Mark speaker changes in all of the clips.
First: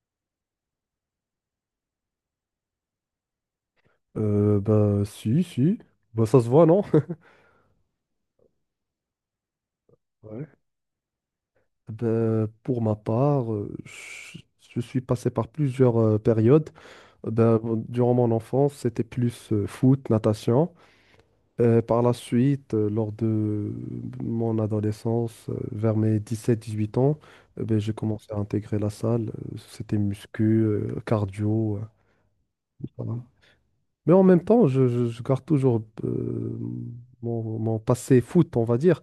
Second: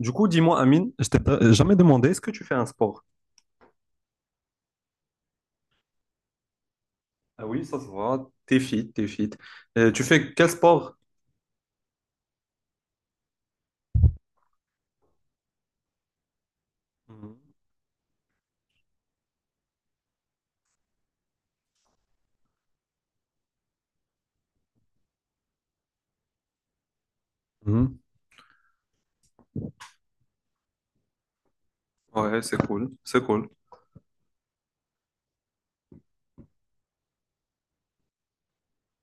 Speaker 1: Du coup, dis-moi, Amine, je t'ai jamais demandé, est-ce que tu fais un sport?
Speaker 2: Bah, si, si. Bah, ça se voit, non?
Speaker 1: Ah oui, ça se voit, t'es fit, t'es fit. Tu fais
Speaker 2: Ouais.
Speaker 1: quel sport?
Speaker 2: Ben, pour ma part, je suis passé par plusieurs périodes.
Speaker 1: Mhm.
Speaker 2: Ben, bon, durant mon enfance, c'était plus foot, natation. Par la suite, lors de mon adolescence, vers mes 17, 18 ans, ben, j'ai
Speaker 1: Mhm.
Speaker 2: commencé à intégrer la salle. C'était muscu, cardio.
Speaker 1: Ouais, c'est cool,
Speaker 2: Voilà.
Speaker 1: c'est cool.
Speaker 2: Mais en même temps, je garde toujours mon passé foot, on va dire.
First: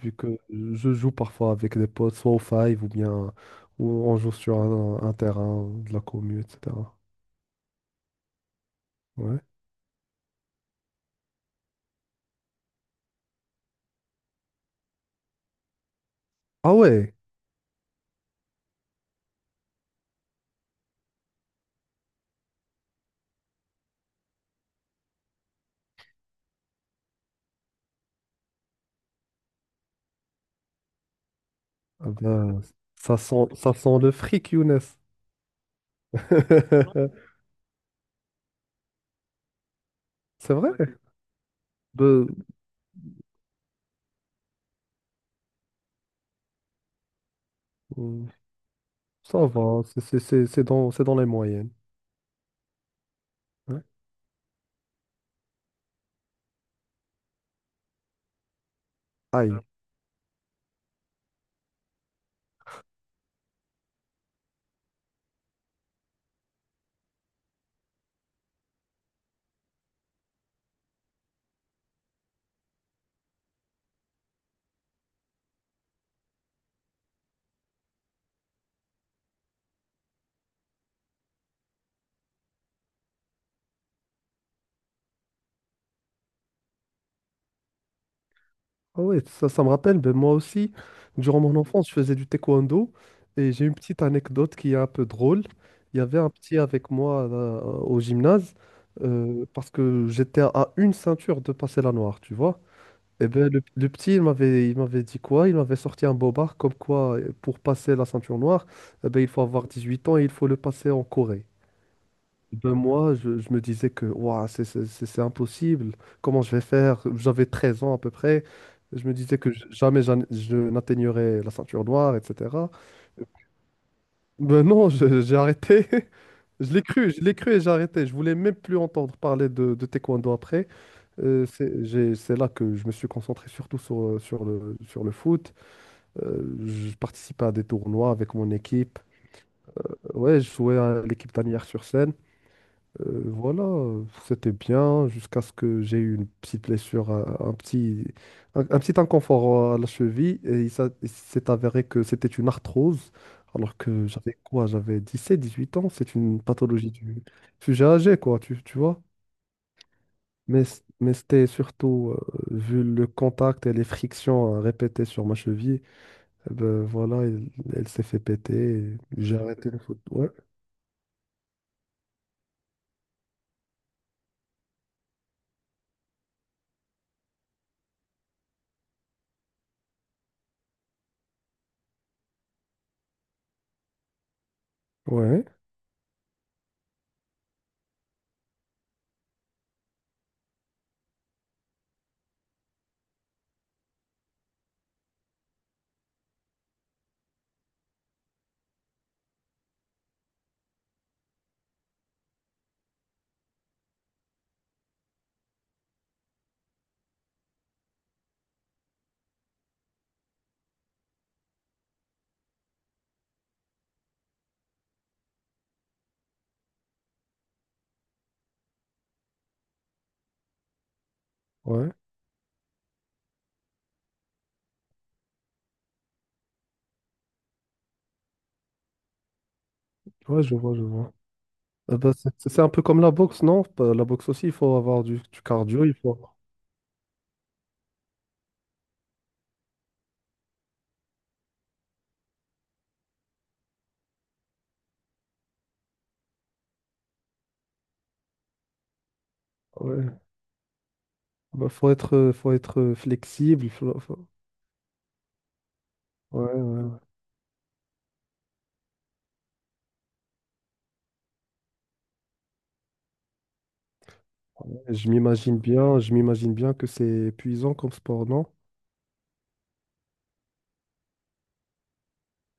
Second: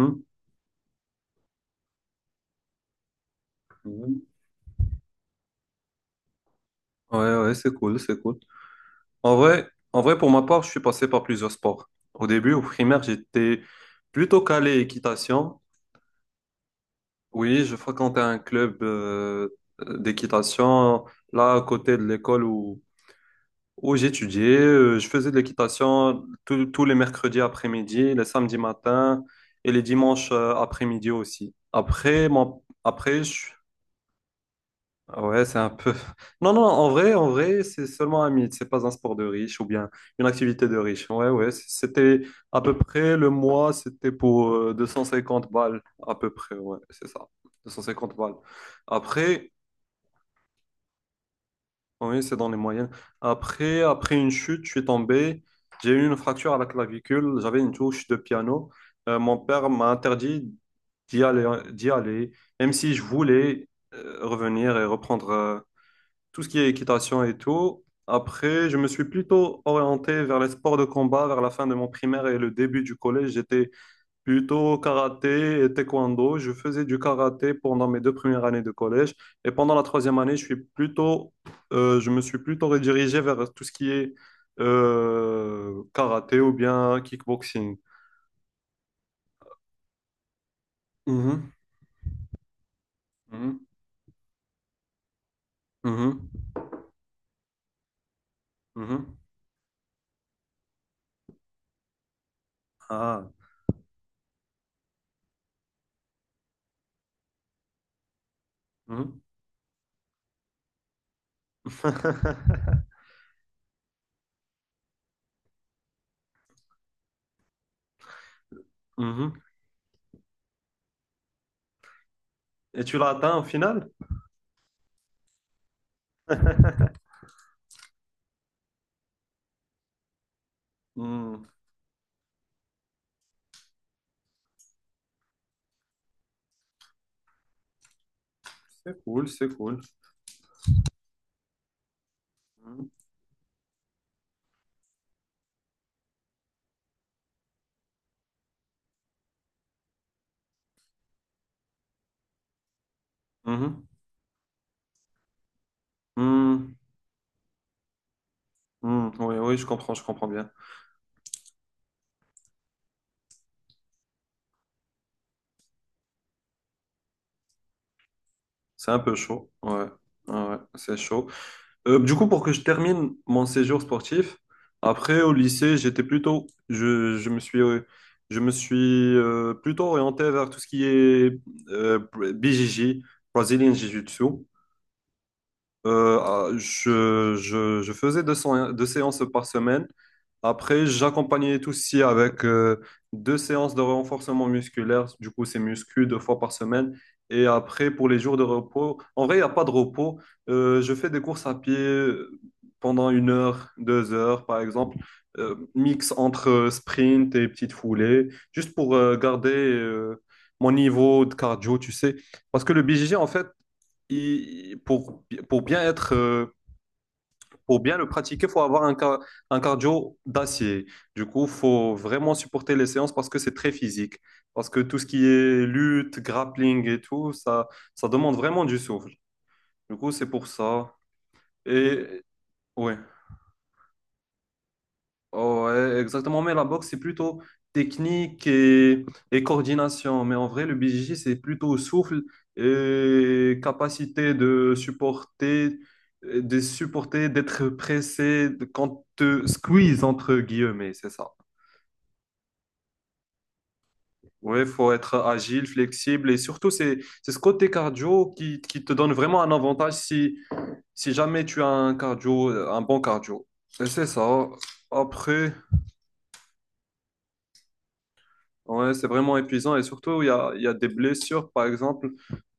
Speaker 2: Vu que je joue parfois avec des potes, soit au Five ou bien ou on
Speaker 1: Mhm.
Speaker 2: joue sur un terrain de la commu, etc.
Speaker 1: Ouais, ouais, c'est cool, c'est cool. En
Speaker 2: Ouais.
Speaker 1: vrai, en vrai, pour ma part, je suis passé par plusieurs sports. Au début, au primaire, j'étais plutôt calé équitation.
Speaker 2: Ah ouais.
Speaker 1: Oui, je fréquentais un club d'équitation là à côté de l'école où j'étudiais, je faisais de l'équitation tous les mercredis après-midi, les samedis matins et les dimanches après-midi aussi.
Speaker 2: Ah
Speaker 1: Après,
Speaker 2: ben, ça sent, ça sent le fric, Younes.
Speaker 1: ouais, c'est un peu. Non, non, en vrai, c'est seulement un mythe. C'est pas un sport de riche ou bien une
Speaker 2: C'est
Speaker 1: activité
Speaker 2: vrai?
Speaker 1: de riche. Ouais, ouais, c'était
Speaker 2: Ben,
Speaker 1: à peu près le mois, c'était pour 250 balles à peu près. Ouais, c'est ça, 250
Speaker 2: euh,
Speaker 1: balles.
Speaker 2: ça
Speaker 1: Après.
Speaker 2: va, c'est dans les moyennes.
Speaker 1: Oui, c'est dans les moyennes. Après,
Speaker 2: Ouais.
Speaker 1: après une chute, je suis tombé. J'ai eu une fracture à la clavicule. J'avais une touche de piano. Mon
Speaker 2: Aïe.
Speaker 1: père m'a interdit d'y aller, même si je voulais revenir et reprendre tout ce qui est équitation et tout. Après, je me suis plutôt orienté vers les sports de combat vers la fin de mon primaire et le début du collège. J'étais plutôt karaté et taekwondo. Je faisais du karaté pendant mes deux premières années de collège. Et pendant la troisième année, je me suis plutôt redirigé vers tout ce qui est karaté ou bien kickboxing.
Speaker 2: Ah ouais, ça me rappelle, ben moi aussi, durant
Speaker 1: Mhm,
Speaker 2: mon enfance, je faisais du taekwondo et
Speaker 1: mhm,
Speaker 2: j'ai une petite anecdote qui est un peu drôle. Il y avait
Speaker 1: mhm,
Speaker 2: un petit avec moi au gymnase
Speaker 1: mhm.
Speaker 2: parce que j'étais à une ceinture de passer la noire, tu vois. Et
Speaker 1: Ah,
Speaker 2: ben le petit, il m'avait dit quoi? Il m'avait sorti un bobard comme quoi pour passer la ceinture noire, eh ben,
Speaker 1: mhm.
Speaker 2: il faut avoir 18 ans et il faut le passer en Corée. Ben moi, je me disais que ouah, c'est impossible, comment je vais faire? J'avais 13 ans à peu près, je me disais
Speaker 1: Mhm.
Speaker 2: que jamais je n'atteignerais la ceinture noire, etc.
Speaker 1: Et tu l'as atteint au final?
Speaker 2: Ben non, j'ai arrêté, je l'ai cru et j'ai arrêté. Je voulais même plus entendre parler de taekwondo après.
Speaker 1: Hmm.
Speaker 2: C'est là que je me suis concentré surtout sur le foot. Je participais à des tournois avec mon équipe.
Speaker 1: C'est cool, c'est cool.
Speaker 2: Ouais, je jouais à l'équipe d'Anières-sur-Seine.
Speaker 1: Mhm,
Speaker 2: Voilà, c'était bien jusqu'à ce que j'ai eu une petite blessure, un petit inconfort à la cheville et il s'est avéré que c'était une arthrose alors
Speaker 1: mhm,
Speaker 2: que j'avais quoi? J'avais 17, 18 ans, c'est une
Speaker 1: hmm,
Speaker 2: pathologie du sujet âgé quoi, tu vois.
Speaker 1: hmm. Oui, oui, je comprends bien.
Speaker 2: Mais, mais c'était surtout, vu le contact et les frictions répétées sur ma cheville, eh ben voilà, elle s'est fait péter
Speaker 1: C'est
Speaker 2: et
Speaker 1: un peu
Speaker 2: j'ai
Speaker 1: chaud.
Speaker 2: arrêté le
Speaker 1: Ouais,
Speaker 2: foot. Ouais,
Speaker 1: ouais, ouais, c'est chaud. Du coup, pour que je termine mon séjour sportif, après au lycée, j'étais plutôt, je me suis plutôt orienté vers tout ce qui est euh, BJJ, Brazilian Jiu-Jitsu.
Speaker 2: ouais,
Speaker 1: Je faisais deux séances par semaine. Après, j'accompagnais tout aussi avec deux séances de renforcement musculaire. Du coup, c'est muscu deux fois par semaine. Et après, pour les jours de repos, en vrai, il n'y a pas de repos. Je fais des courses à pied pendant 1 heure, 2 heures, par exemple. Mix entre sprint et petites foulées, juste pour garder mon niveau de cardio, tu sais. Parce que le BJJ, en fait, pour bien être, pour bien le pratiquer, faut avoir un cardio d'acier. Du coup,
Speaker 2: ouais,
Speaker 1: faut vraiment supporter les séances parce que c'est très physique. Parce que tout ce qui est lutte, grappling et tout, ça demande vraiment du souffle. Du coup, c'est
Speaker 2: ouais,
Speaker 1: pour
Speaker 2: je vois, je
Speaker 1: ça.
Speaker 2: vois. Ah bah,
Speaker 1: Et
Speaker 2: c'est un peu
Speaker 1: ouais.
Speaker 2: comme la boxe, non? Bah, la boxe aussi, il faut avoir du cardio, il
Speaker 1: Ouais,
Speaker 2: faut,
Speaker 1: exactement, mais la boxe, c'est plutôt technique et coordination. Mais en vrai, le BJJ, c'est plutôt souffle et capacité de supporter, d'être pressé quand te squeeze,
Speaker 2: ouais.
Speaker 1: entre guillemets, c'est ça.
Speaker 2: Bah, faut être flexible.
Speaker 1: Ouais, faut être agile, flexible et
Speaker 2: Ouais,
Speaker 1: surtout, c'est,
Speaker 2: ouais,
Speaker 1: c'est ce côté cardio qui te donne vraiment un avantage si jamais tu as un cardio, un bon cardio. Et c'est ça.
Speaker 2: ouais. Je
Speaker 1: Après.
Speaker 2: m'imagine bien que c'est épuisant comme sport, non?
Speaker 1: Ouais, c'est vraiment épuisant et surtout, il y a des blessures, par exemple,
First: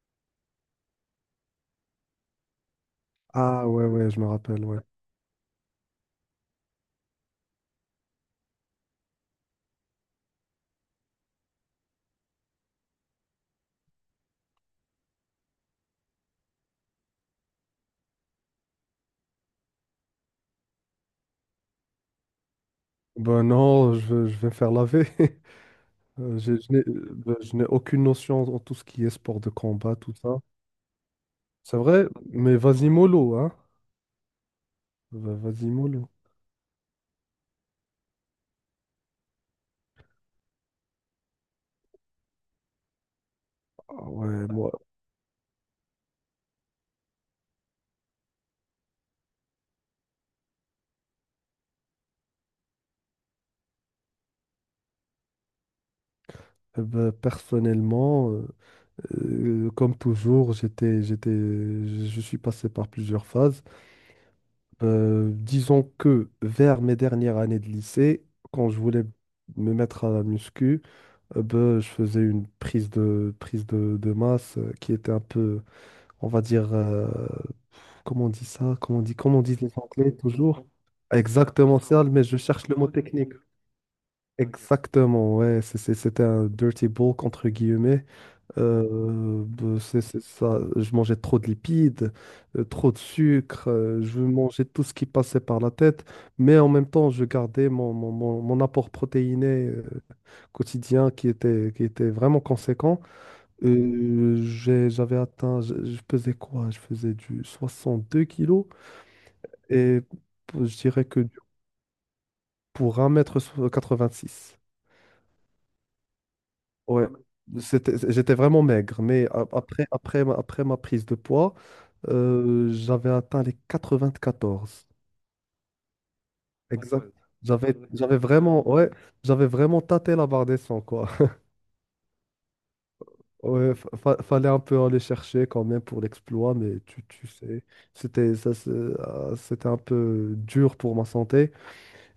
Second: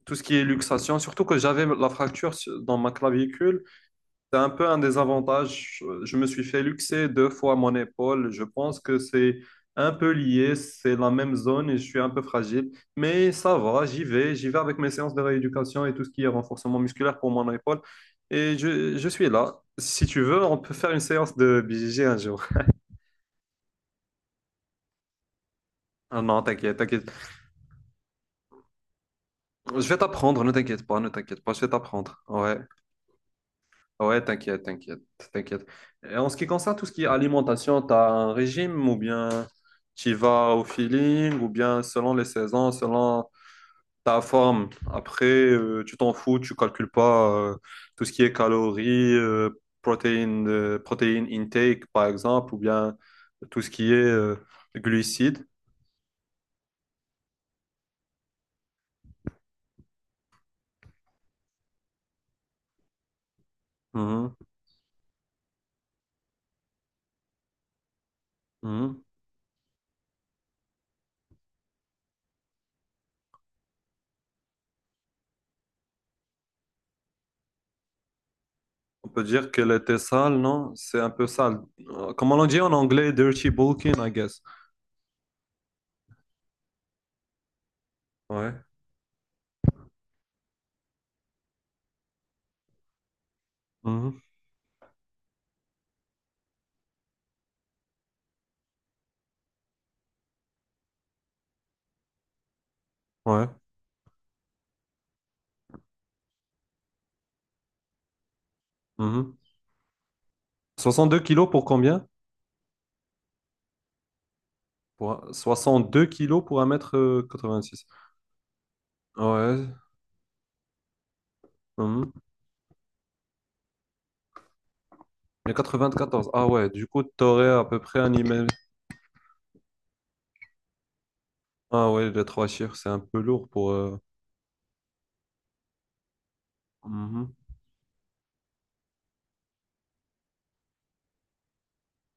Speaker 1: tout ce qui est luxation, surtout que j'avais la fracture dans ma clavicule,
Speaker 2: Ah ouais, ouais, je me
Speaker 1: c'est un
Speaker 2: rappelle,
Speaker 1: peu un
Speaker 2: ouais.
Speaker 1: désavantage. Je me suis fait luxer deux fois mon épaule. Je pense que c'est un peu lié, c'est la même zone et je suis un peu fragile. Mais ça va, j'y vais avec mes séances de rééducation et tout ce qui est renforcement musculaire pour mon épaule. Et je suis là. Si tu veux, on peut faire une séance de BJJ un jour.
Speaker 2: Ben non, je vais me faire laver.
Speaker 1: Ah non,
Speaker 2: Je, je
Speaker 1: t'inquiète,
Speaker 2: n'ai
Speaker 1: t'inquiète.
Speaker 2: euh, ben, je n'ai aucune notion en tout ce qui est sport de
Speaker 1: Je
Speaker 2: combat,
Speaker 1: vais
Speaker 2: tout ça.
Speaker 1: t'apprendre, ne t'inquiète pas, ne t'inquiète pas, je vais
Speaker 2: C'est vrai,
Speaker 1: t'apprendre.
Speaker 2: mais
Speaker 1: Ouais,
Speaker 2: vas-y mollo, hein?
Speaker 1: ouais, t'inquiète, t'inquiète, t'inquiète.
Speaker 2: Vas-y mollo.
Speaker 1: Et en ce qui concerne tout ce qui est alimentation, tu as un régime ou bien tu y vas au feeling ou bien selon les saisons, selon
Speaker 2: Ah
Speaker 1: ta
Speaker 2: ouais,
Speaker 1: forme.
Speaker 2: moi,
Speaker 1: Après, tu t'en fous, tu calcules pas tout ce qui est calories, protéines intake par exemple, ou bien tout ce qui est glucides.
Speaker 2: ben, personnellement. Comme toujours, je suis passé par plusieurs phases.
Speaker 1: Mhm,
Speaker 2: Disons que vers mes dernières années de lycée, quand je
Speaker 1: mhm.
Speaker 2: voulais me mettre à la muscu, ben, je faisais une prise de masse qui était un peu, on va dire, comment on dit ça? Comment on
Speaker 1: On
Speaker 2: dit,
Speaker 1: peut
Speaker 2: comment on
Speaker 1: dire
Speaker 2: dit
Speaker 1: qu'elle
Speaker 2: les
Speaker 1: était
Speaker 2: Anglais
Speaker 1: sale,
Speaker 2: toujours?
Speaker 1: non? C'est un peu sale.
Speaker 2: Exactement ça, mais
Speaker 1: Comment
Speaker 2: je
Speaker 1: on dit
Speaker 2: cherche
Speaker 1: en
Speaker 2: le mot
Speaker 1: anglais?
Speaker 2: technique.
Speaker 1: Dirty bulking, I guess.
Speaker 2: Exactement, ouais, c'était un dirty bulk entre guillemets.
Speaker 1: Ouais.
Speaker 2: C'est ça, je mangeais trop de lipides, trop de sucre,
Speaker 1: Mhm.
Speaker 2: je mangeais tout ce qui passait par la tête, mais en même temps, je gardais mon apport protéiné quotidien qui était vraiment conséquent.
Speaker 1: Ouais.
Speaker 2: J'avais atteint, je pesais quoi? Je faisais du 62 kilos
Speaker 1: Mhm.
Speaker 2: et je dirais
Speaker 1: 62 kilos pour combien?
Speaker 2: pour 1,86 m.
Speaker 1: Pour 62 kilos pour
Speaker 2: Ouais,
Speaker 1: 1 m 86.
Speaker 2: c'était, j'étais vraiment maigre, mais
Speaker 1: Ouais.
Speaker 2: après ma prise de poids,
Speaker 1: Mhm.
Speaker 2: J'avais atteint les 94.
Speaker 1: Il y a 94. Ah ouais,
Speaker 2: Ah,
Speaker 1: du coup,
Speaker 2: exact. Ouais,
Speaker 1: t'aurais à
Speaker 2: J'avais,
Speaker 1: peu
Speaker 2: ouais.
Speaker 1: près un
Speaker 2: j'avais
Speaker 1: email.
Speaker 2: vraiment, ouais, j'avais vraiment tâté la barre des 100 quoi.
Speaker 1: Ah ouais, les trois chiffres, c'est un peu lourd pour...
Speaker 2: Ouais,
Speaker 1: euh,
Speaker 2: fallait un peu aller chercher quand même pour l'exploit, mais tu
Speaker 1: Mhm.
Speaker 2: sais, c'était ça, ah, c'était un peu dur pour ma santé.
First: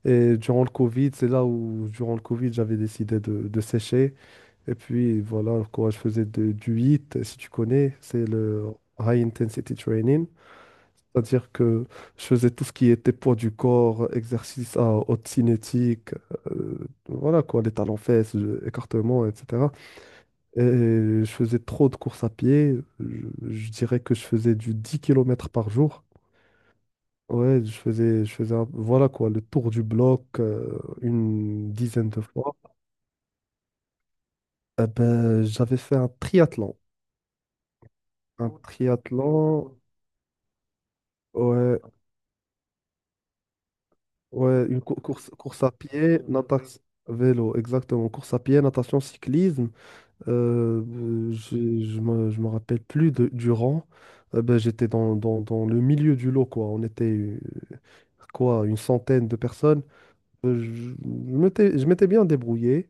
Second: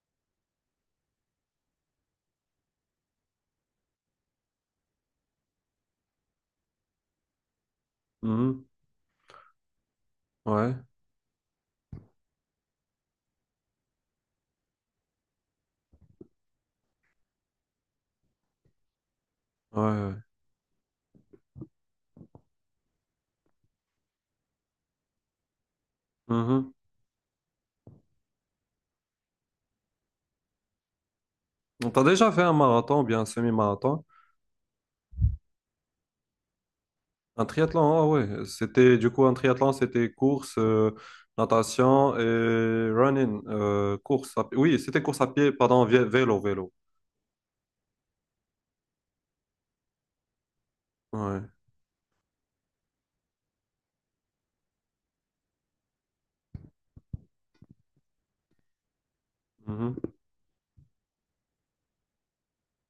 Speaker 2: Et durant le Covid, c'est là où, durant le Covid, j'avais décidé de sécher. Et puis, voilà, quoi, je faisais du HIIT, si tu connais, c'est
Speaker 1: Mhm.
Speaker 2: le High Intensity Training.
Speaker 1: Ouais.
Speaker 2: C'est-à-dire que je faisais tout ce qui était poids du corps, exercice à haute cinétique, euh, voilà quoi, les talons fesses, écartement, etc.
Speaker 1: Ouais. Ouais.
Speaker 2: Et je faisais trop de courses à pied. Je dirais que je faisais du 10 kilomètres par jour. Ouais, je faisais voilà quoi, le tour du bloc une
Speaker 1: Mhm. T'as
Speaker 2: dizaine de
Speaker 1: déjà fait un
Speaker 2: fois.
Speaker 1: marathon ou bien un semi-marathon?
Speaker 2: Eh ben, j'avais fait un triathlon.
Speaker 1: Un triathlon, ah ouais.
Speaker 2: Un
Speaker 1: C'était, du coup, un triathlon,
Speaker 2: triathlon,
Speaker 1: c'était course,
Speaker 2: ouais,
Speaker 1: natation et running.
Speaker 2: ouais,
Speaker 1: Oui,
Speaker 2: une cou-
Speaker 1: c'était course à
Speaker 2: course,
Speaker 1: pied,
Speaker 2: course à
Speaker 1: pardon,
Speaker 2: pied,
Speaker 1: vélo, vélo.
Speaker 2: natation, vélo, exactement. Course à pied, natation, cyclisme. Euh, euh,
Speaker 1: Ouais.
Speaker 2: j'ai- je me, je me rappelle plus du rang. Ben, j'étais dans le milieu du lot, quoi. On était quoi, une centaine de personnes.
Speaker 1: Mhm.
Speaker 2: Euh, je je m'étais bien débrouillé.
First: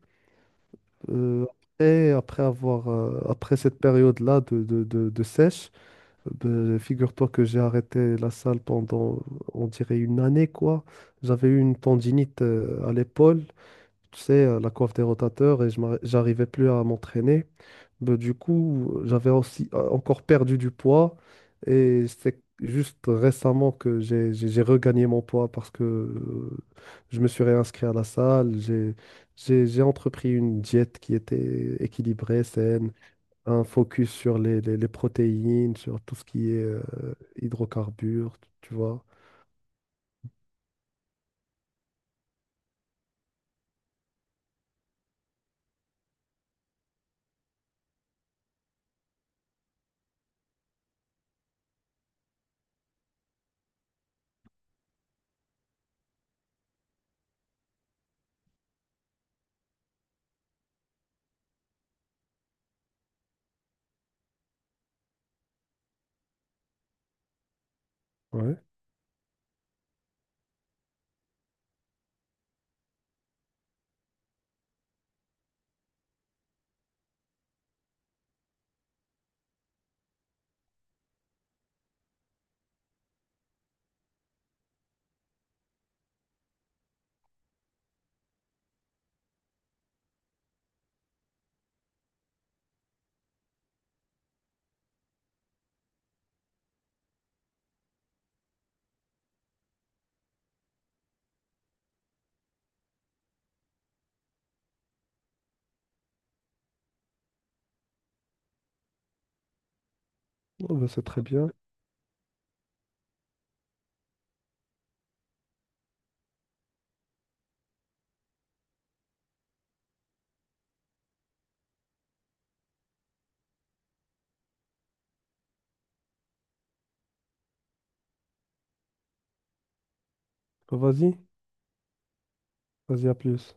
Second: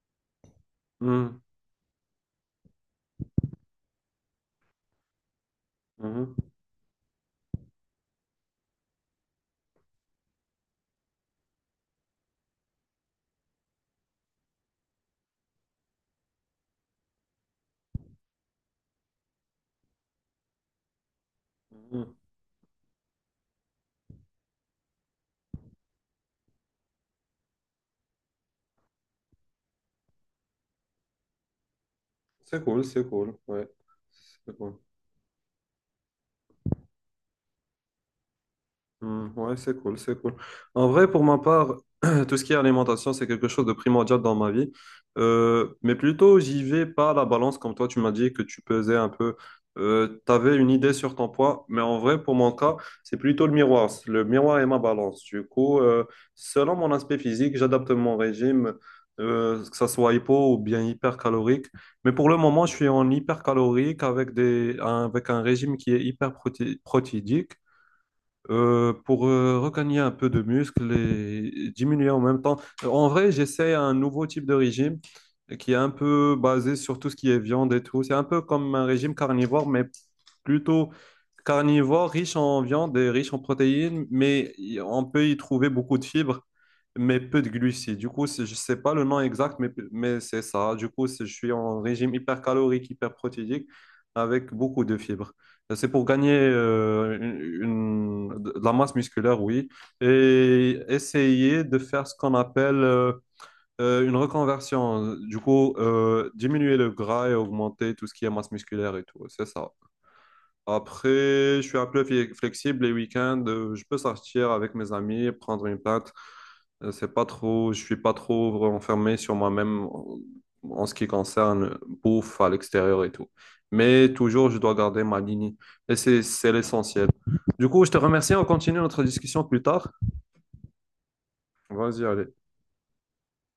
Speaker 1: Mhm.
Speaker 2: Euh, après cette période-là de sèche,
Speaker 1: Mhm.
Speaker 2: ben, figure-toi que j'ai arrêté la salle pendant, on dirait, une année, quoi. J'avais eu une tendinite à l'épaule, tu sais, la coiffe des rotateurs, et j'arrivais plus à m'entraîner. Ben, du coup, j'avais aussi encore perdu du poids, et
Speaker 1: Mhm.
Speaker 2: c'est juste récemment que j'ai regagné mon poids parce que je me suis réinscrit à la salle, j'ai entrepris une diète qui était équilibrée,
Speaker 1: C'est cool,
Speaker 2: saine
Speaker 1: c'est cool.
Speaker 2: un
Speaker 1: Ouais.
Speaker 2: focus sur
Speaker 1: C'est
Speaker 2: les, les-
Speaker 1: cool.
Speaker 2: les protéines, sur tout ce qui est hydrocarbures, tu vois.
Speaker 1: Hmm, ouais, c'est cool, c'est cool. En vrai, pour ma part, tout ce qui est alimentation, c'est quelque chose de primordial dans ma vie. Mais plutôt, j'y vais pas à la balance, comme toi, tu m'as dit que tu pesais un peu. Tu avais une idée sur ton poids, mais en vrai, pour mon cas, c'est plutôt le miroir. Le miroir et ma balance. Du coup, selon mon aspect physique, j'adapte mon régime, que ça soit hypo ou bien hypercalorique. Mais pour le moment, je suis en hypercalorique avec un régime qui est hyper protéidique
Speaker 2: Ouais.
Speaker 1: pour regagner un peu de muscle et diminuer en même temps. En vrai, j'essaie un nouveau type de régime qui est un peu basé sur tout ce qui est viande et tout. C'est un peu comme un régime carnivore, mais plutôt carnivore, riche en viande et riche en protéines, mais on peut y trouver beaucoup de fibres, mais peu de glucides. Du coup, je ne sais pas le nom exact, mais c'est ça. Du coup, je suis en régime hypercalorique, hyperprotéique, avec beaucoup de fibres. C'est pour gagner de la masse musculaire, oui, et essayer de faire ce qu'on appelle une reconversion. Du coup, diminuer le gras et augmenter tout ce qui est masse musculaire et tout. C'est ça.
Speaker 2: Oh, bah, c'est
Speaker 1: Après,
Speaker 2: très bien.
Speaker 1: je suis un peu flexible les week-ends. Je peux sortir avec mes amis, prendre une pinte. C'est pas trop, je suis pas trop enfermé sur moi-même en ce qui concerne bouffe à l'extérieur et tout. Mais toujours, je dois garder ma ligne. Et c'est l'essentiel. Du coup, je te remercie. On continue notre discussion plus tard.
Speaker 2: Vas-y,
Speaker 1: Vas-y, allez.
Speaker 2: vas-y, à plus.